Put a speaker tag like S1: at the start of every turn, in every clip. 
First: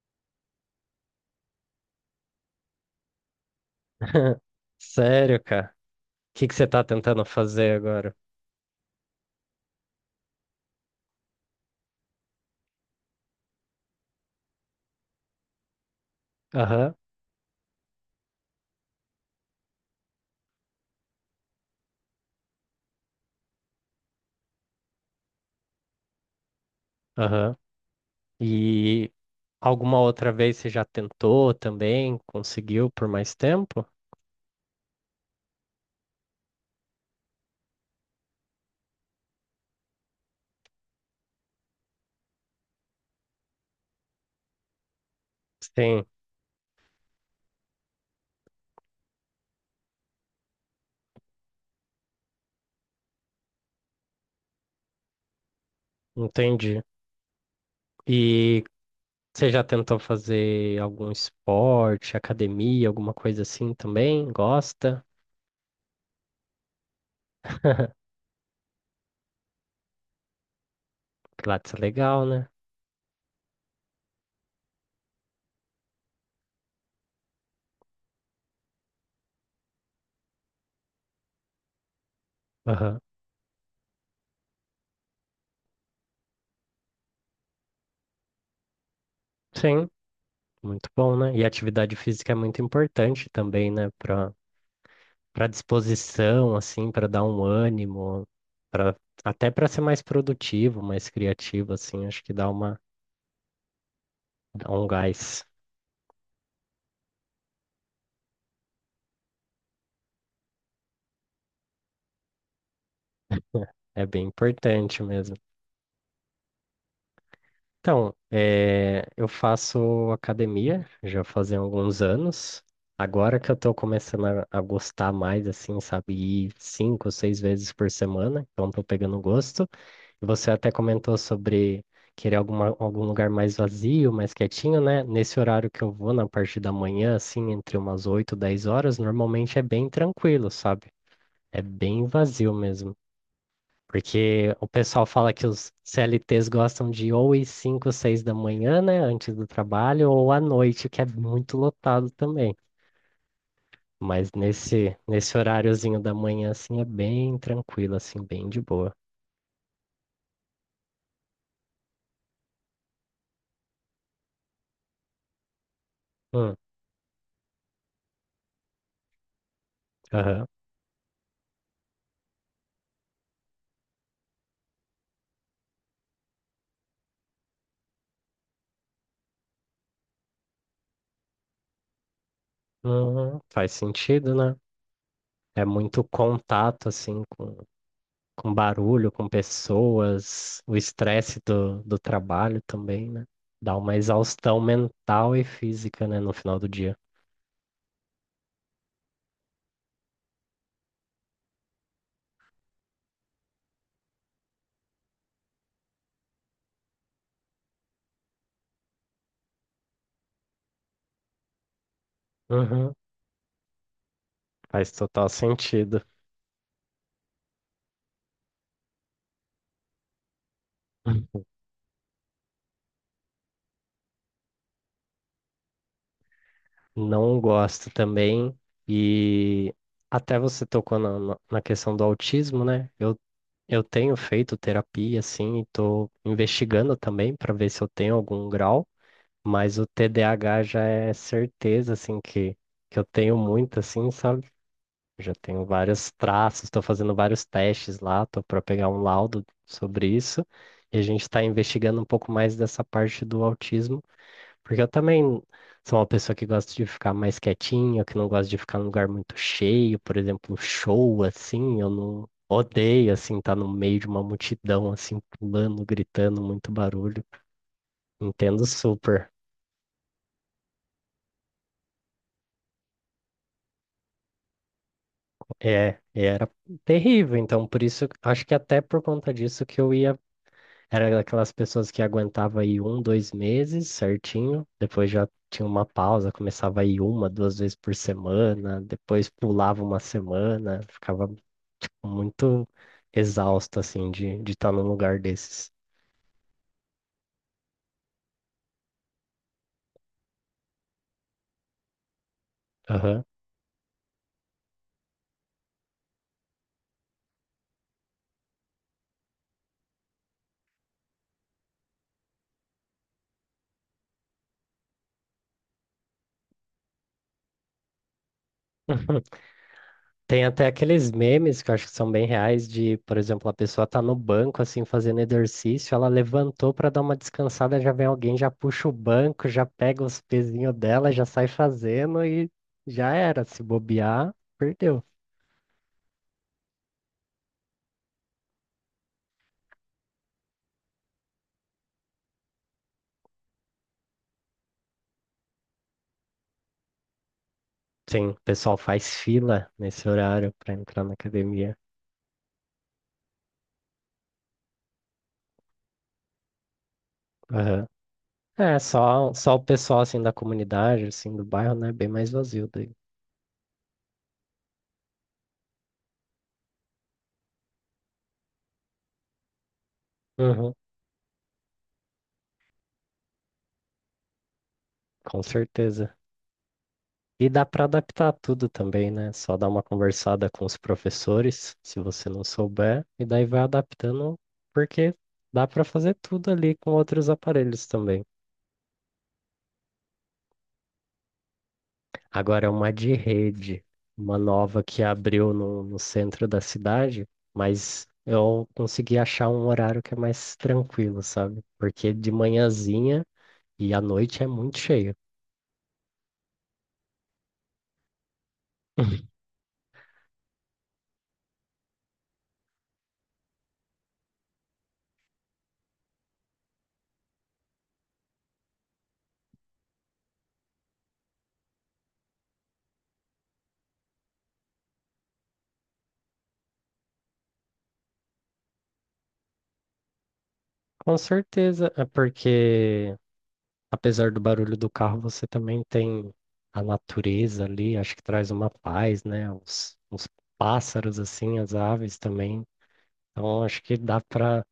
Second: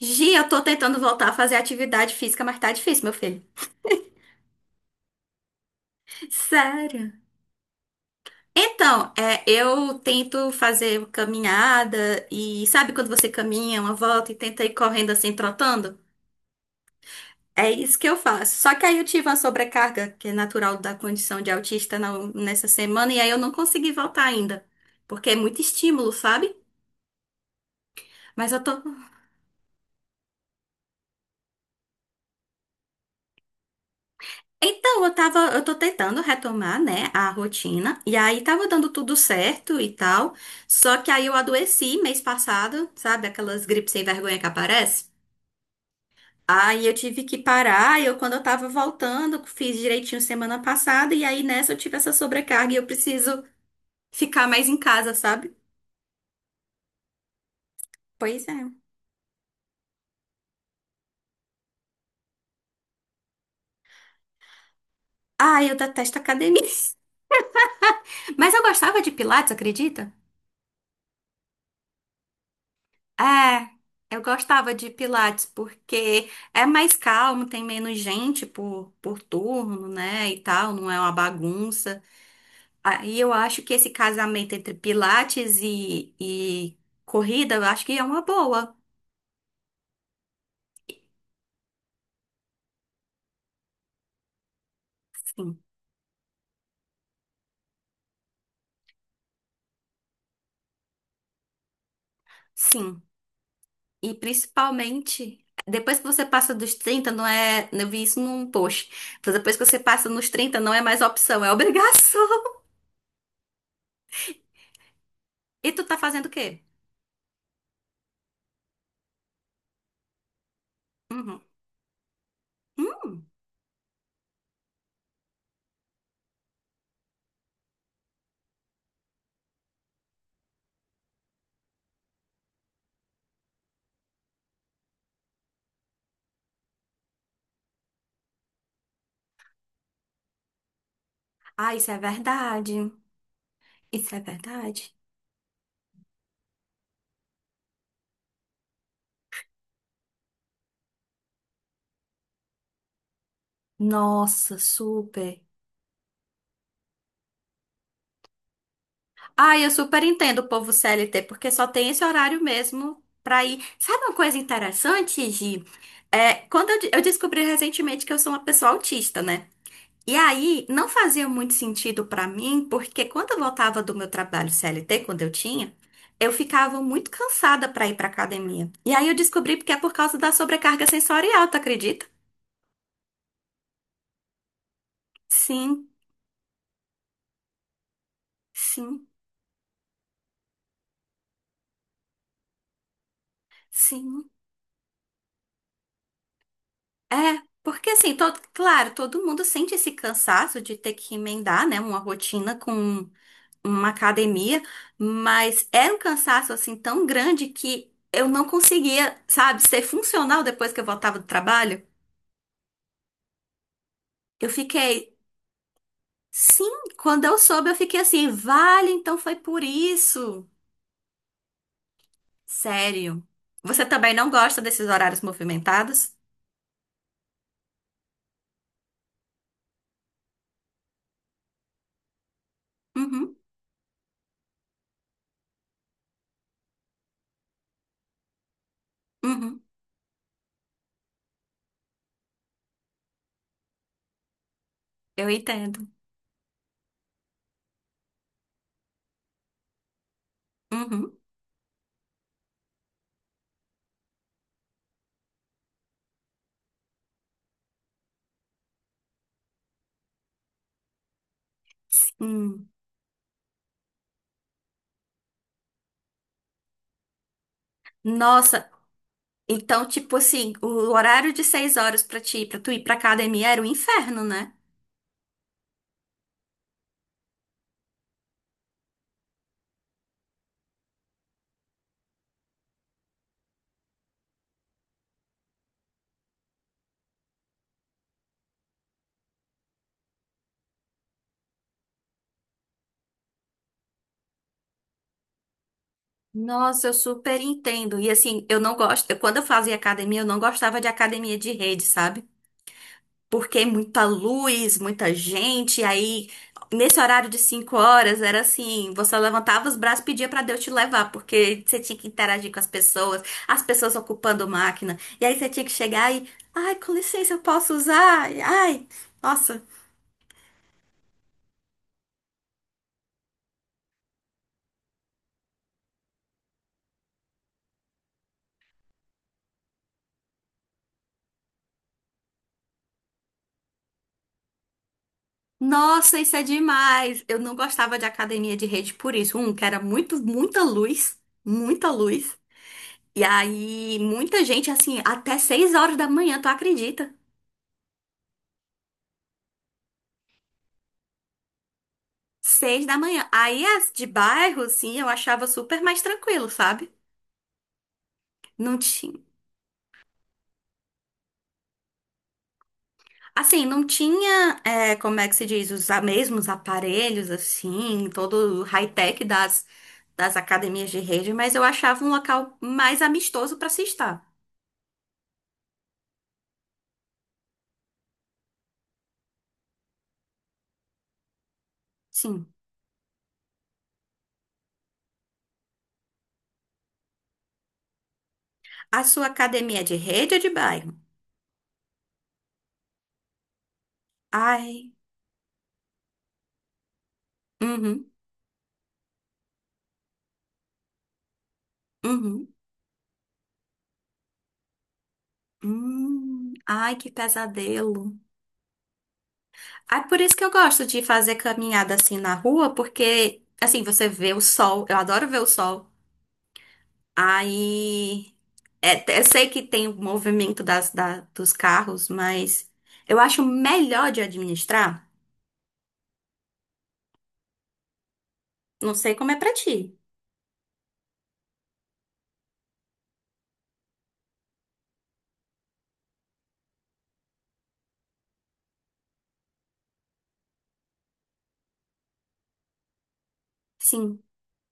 S1: Gi, eu tô tentando voltar a fazer atividade física, mas tá difícil, meu filho.
S2: Sério, cara? O que que você tá
S1: Sério?
S2: tentando fazer agora?
S1: Então, é, eu tento fazer caminhada e sabe quando você caminha uma volta e tenta ir correndo assim, trotando?
S2: Aham,
S1: É isso que eu faço. Só que aí eu tive uma sobrecarga, que é natural da condição de autista nessa semana, e aí eu não consegui voltar ainda. Porque é muito estímulo, sabe?
S2: aham.
S1: Mas eu tô.
S2: E alguma outra vez você já tentou também? Conseguiu por mais tempo?
S1: Então, eu tô tentando retomar, né, a rotina, e aí tava dando tudo certo e tal, só que aí eu adoeci mês passado, sabe, aquelas gripes sem vergonha que aparece?
S2: Sim,
S1: Aí eu tive que parar, e eu quando eu tava voltando, fiz direitinho semana passada, e aí nessa eu tive essa sobrecarga e eu preciso ficar mais em casa, sabe?
S2: entendi.
S1: Pois é.
S2: E você já tentou fazer algum esporte, academia, alguma coisa assim também? Gosta?
S1: Ah, eu detesto academia. Mas eu gostava de pilates, acredita?
S2: Pilates é legal, né?
S1: É, eu gostava de Pilates porque é mais calmo, tem menos gente por turno, né, e tal, não é uma bagunça.
S2: Aham.
S1: Aí eu acho que esse casamento entre Pilates e corrida, eu acho que é uma boa.
S2: Sim, muito bom, né? E atividade física é muito importante também, né? Para
S1: Sim,
S2: disposição, assim, para dar um ânimo, para até para ser mais produtivo, mais criativo, assim, acho que
S1: sim. E
S2: dá um
S1: principalmente,
S2: gás.
S1: depois que você passa dos 30, não é. Eu vi isso num post. Depois que você passa nos 30, não é mais opção, é obrigação.
S2: É bem importante mesmo.
S1: E tu tá fazendo o quê?
S2: Então, eu faço academia já
S1: Uhum.
S2: fazem alguns anos.
S1: Hum.
S2: Agora que eu tô começando a gostar mais, assim, sabe, ir 5, 6 vezes por semana, então tô pegando gosto. Você até comentou sobre querer algum lugar mais vazio, mais quietinho, né? Nesse horário que eu vou, na parte da manhã, assim, entre umas 8 e 10 horas, normalmente é bem tranquilo, sabe? É
S1: Ah, isso é
S2: bem vazio
S1: verdade.
S2: mesmo.
S1: Isso é
S2: Porque o
S1: verdade?
S2: pessoal fala que os CLTs gostam de ou ir 5, 6 da manhã, né? Antes do trabalho, ou à noite, que é muito lotado também. Mas
S1: Nossa,
S2: nesse
S1: super.
S2: horáriozinho da manhã, assim, é bem tranquilo, assim, bem de boa.
S1: Ah, eu super entendo o povo CLT, porque só tem esse horário mesmo pra ir. Sabe uma coisa interessante, Gi? É,
S2: Hum,
S1: quando eu descobri recentemente que eu sou uma pessoa autista, né? E
S2: aham.
S1: aí, não fazia muito sentido pra mim, porque quando eu voltava do meu trabalho CLT, quando eu tinha, eu ficava muito cansada pra ir pra academia. E aí eu descobri porque é por causa da sobrecarga sensorial, tu acredita?
S2: Uhum, faz sentido, né? É
S1: Sim,
S2: muito contato, assim, com
S1: sim,
S2: barulho, com pessoas, o estresse do trabalho também, né? Dá uma
S1: sim.
S2: exaustão mental e física, né, no final do dia.
S1: É, porque assim, todo, claro, todo mundo sente esse cansaço de ter que emendar, né, uma rotina com uma academia, mas era um cansaço assim tão grande que eu não conseguia, sabe, ser funcional depois que eu voltava do trabalho.
S2: Uhum,
S1: Eu
S2: faz
S1: fiquei,
S2: total sentido.
S1: sim, quando eu soube, eu fiquei assim, vale, então foi por isso. Sério. Você também não gosta desses horários movimentados?
S2: Não gosto também. E até você tocou na questão do autismo, né?
S1: Uhum,
S2: Eu tenho feito terapia, assim, e tô investigando também para ver se eu tenho algum grau.
S1: uhum,
S2: Mas o TDAH já é certeza, assim, que eu tenho muito, assim, sabe?
S1: eu
S2: Já tenho
S1: entendo.
S2: vários traços, estou fazendo vários testes lá, tô para pegar um laudo sobre isso. E a
S1: Uhum,
S2: gente está investigando um pouco mais dessa parte do autismo, porque eu também sou uma pessoa que gosta de ficar mais quietinha, que não gosta de ficar num lugar muito cheio, por exemplo, show, assim, eu não
S1: sim.
S2: odeio, assim, estar no meio de uma multidão, assim, pulando, gritando, muito barulho. Entendo
S1: Nossa,
S2: super.
S1: então, tipo assim, o horário de 6h pra tu ir pra academia era um inferno, né?
S2: É, e era terrível, então por isso, acho que até por conta disso que eu ia, era daquelas pessoas que aguentava aí 1, 2 meses certinho, depois já tinha uma pausa, começava aí 1, 2 vezes por semana, depois pulava uma semana, ficava muito exausto assim de estar num lugar desses.
S1: Nossa, eu super entendo. E assim, eu não gosto. Quando eu fazia academia, eu não gostava de academia de rede, sabe?
S2: Aham.
S1: Porque muita luz, muita gente. Aí, nesse horário de 5h, era assim: você levantava os braços e pedia pra Deus te levar, porque você tinha que interagir com as pessoas ocupando máquina. E aí você tinha que chegar e, ai, com licença, eu posso usar? Ai, nossa.
S2: Tem até aqueles memes que eu acho que são bem reais de, por exemplo, a pessoa tá no banco assim fazendo exercício, ela levantou para dar uma descansada, já vem alguém, já puxa o banco, já pega os pezinhos dela, já sai fazendo e já era, se bobear, perdeu.
S1: Nossa, isso é demais! Eu não gostava de academia de rede por isso. Um, que era muito, muita luz, muita luz. E aí, muita gente, assim, até 6h da manhã, tu acredita?
S2: Sim, o pessoal faz fila nesse horário para entrar na academia.
S1: 6 da manhã. Aí, as de bairro, sim, eu achava super mais tranquilo, sabe?
S2: Aham. É,
S1: Não tinha.
S2: só o pessoal assim da comunidade, assim do bairro, né, bem mais vazio daí.
S1: Assim, não tinha, é, como é que se diz, os mesmos aparelhos, assim, todo o high-tech das
S2: Uhum,
S1: academias de rede, mas eu achava um local mais amistoso pra se estar.
S2: com certeza. E dá para adaptar tudo também, né? Só dá uma conversada com os professores, se você não
S1: Sim.
S2: souber, e daí vai adaptando, porque dá para fazer tudo ali com outros aparelhos também.
S1: A sua academia é de rede ou de bairro?
S2: Agora, uma de rede, uma nova
S1: Ai,
S2: que abriu no centro da cidade,
S1: uhum,
S2: mas eu consegui achar um horário que é mais tranquilo, sabe? Porque de
S1: uhum,
S2: manhãzinha e à noite é muito cheio.
S1: ai, que pesadelo. Ai, por isso que eu gosto de fazer caminhada assim na rua, porque assim você vê o sol. Eu adoro ver o sol. Aí, é, eu sei que tem o movimento dos carros, mas eu acho melhor de administrar. Não sei como é pra ti.
S2: Com certeza, é porque apesar do barulho do carro, você também tem a natureza ali, acho que traz uma paz, né? Os pássaros, assim, as aves também. Então, acho que dá
S1: Sim,
S2: para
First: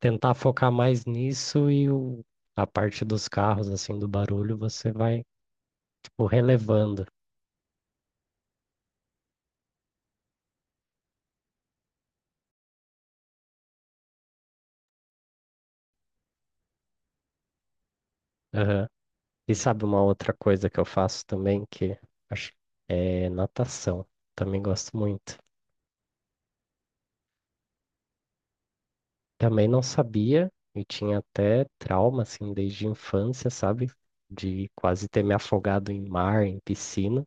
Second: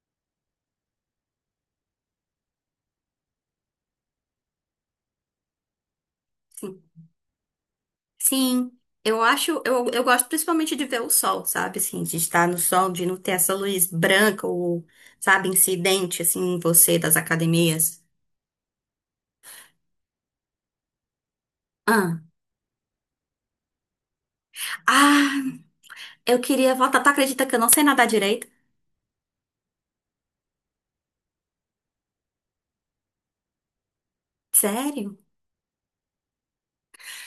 S2: tentar focar mais nisso e a parte dos carros, assim, do barulho, você vai, tipo,
S1: sim.
S2: relevando.
S1: Sim, eu gosto principalmente de ver o sol, sabe? Assim, de estar no sol, de não ter essa luz branca ou, sabe, incidente, assim, em você das academias.
S2: Aham. E sabe uma outra coisa que eu faço também, que
S1: Ah,
S2: acho é natação. Também gosto
S1: ah,
S2: muito.
S1: eu queria voltar. Tu acredita que eu não sei nadar direito?
S2: Também não sabia e tinha até trauma, assim, desde a infância, sabe? De quase
S1: Sério?
S2: ter me afogado em mar, em piscina,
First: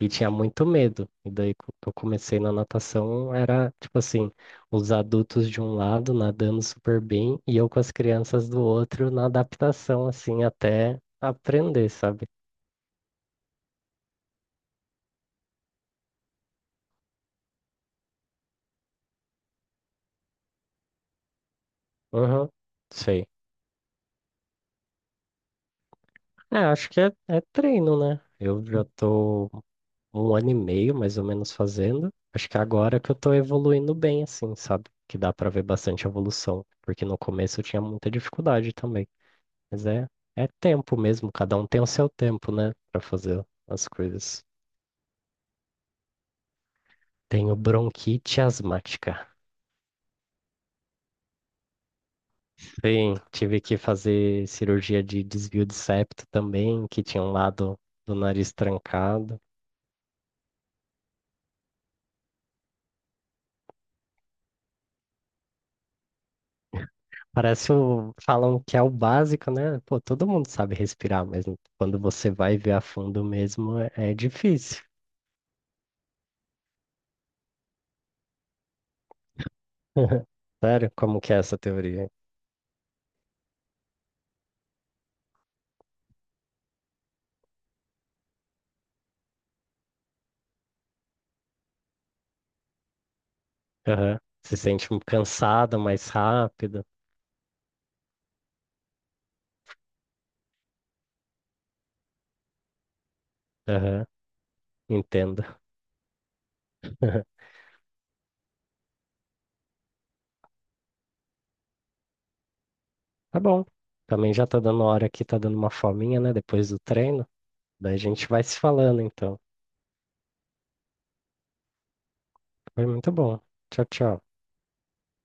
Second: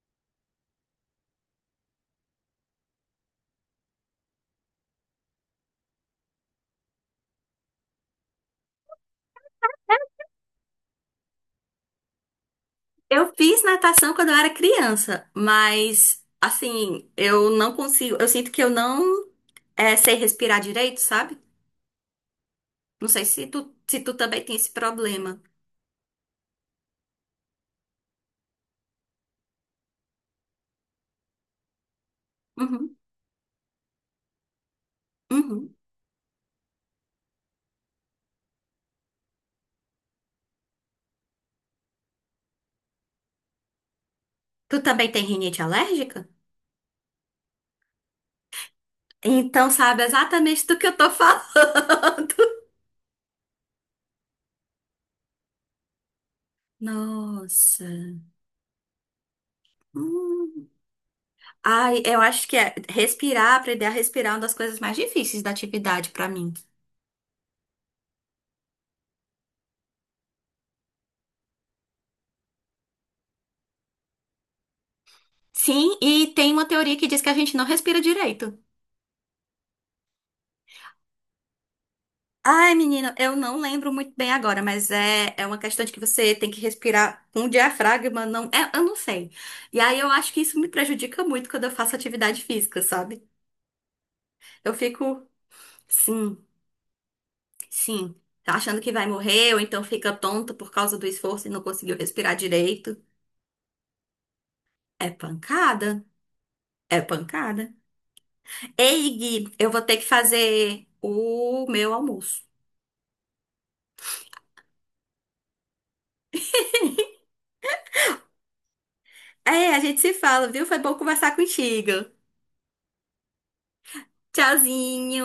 S2: e tinha muito medo. E daí, eu comecei na natação, era tipo assim: os adultos de um lado nadando super bem e eu com as crianças do outro na adaptação, assim, até aprender, sabe?
S1: Eu fiz natação quando eu era criança, mas, assim, eu não consigo. Eu sinto que eu não sei respirar direito, sabe?
S2: Uhum,
S1: Não sei
S2: sei.
S1: se tu também tem esse problema.
S2: É, acho que é treino, né? Eu já tô. 1 ano e meio mais ou menos fazendo. Acho que
S1: Uhum,
S2: agora que eu tô evoluindo bem, assim, sabe? Que dá pra ver
S1: uhum.
S2: bastante evolução, porque no começo eu tinha muita dificuldade também. Mas é, é tempo mesmo, cada um tem o seu tempo, né, pra fazer as coisas.
S1: Tu também tem rinite alérgica?
S2: Tenho bronquite asmática.
S1: Então sabe exatamente do que eu tô falando.
S2: Sim, tive que fazer cirurgia de desvio de septo também, que tinha um lado
S1: Nossa.
S2: do nariz trancado.
S1: Hum. Ai, eu acho que é respirar, aprender a respirar é uma das coisas mais difíceis da atividade pra mim.
S2: Parece o. Falam que é o básico, né? Pô, todo mundo sabe respirar, mas quando você vai ver a fundo mesmo, é difícil.
S1: Sim, e tem uma teoria que diz que a gente não respira direito.
S2: Sério? Como que é essa teoria?
S1: Ai, menina, eu não lembro muito bem agora, mas é uma questão de que você tem que respirar com o diafragma, não, eu não sei. E aí eu acho que isso me prejudica muito quando eu faço atividade física, sabe?
S2: Aham. Se
S1: Eu
S2: sente um
S1: fico,
S2: cansado mais
S1: sim.
S2: rápido.
S1: Sim, tá achando que vai morrer ou então fica tonta por causa do esforço e não conseguiu respirar direito.
S2: Aham.
S1: É
S2: Entendo.
S1: pancada, é pancada. Ei, Gui, eu vou ter que fazer o meu almoço.
S2: Tá bom. Também já tá dando hora aqui, tá dando uma fominha, né? Depois do treino. Daí a gente vai se falando, então.
S1: É, a gente se fala, viu? Foi bom conversar contigo.
S2: Foi muito bom. Tchau, tchau.
S1: Tchauzinho.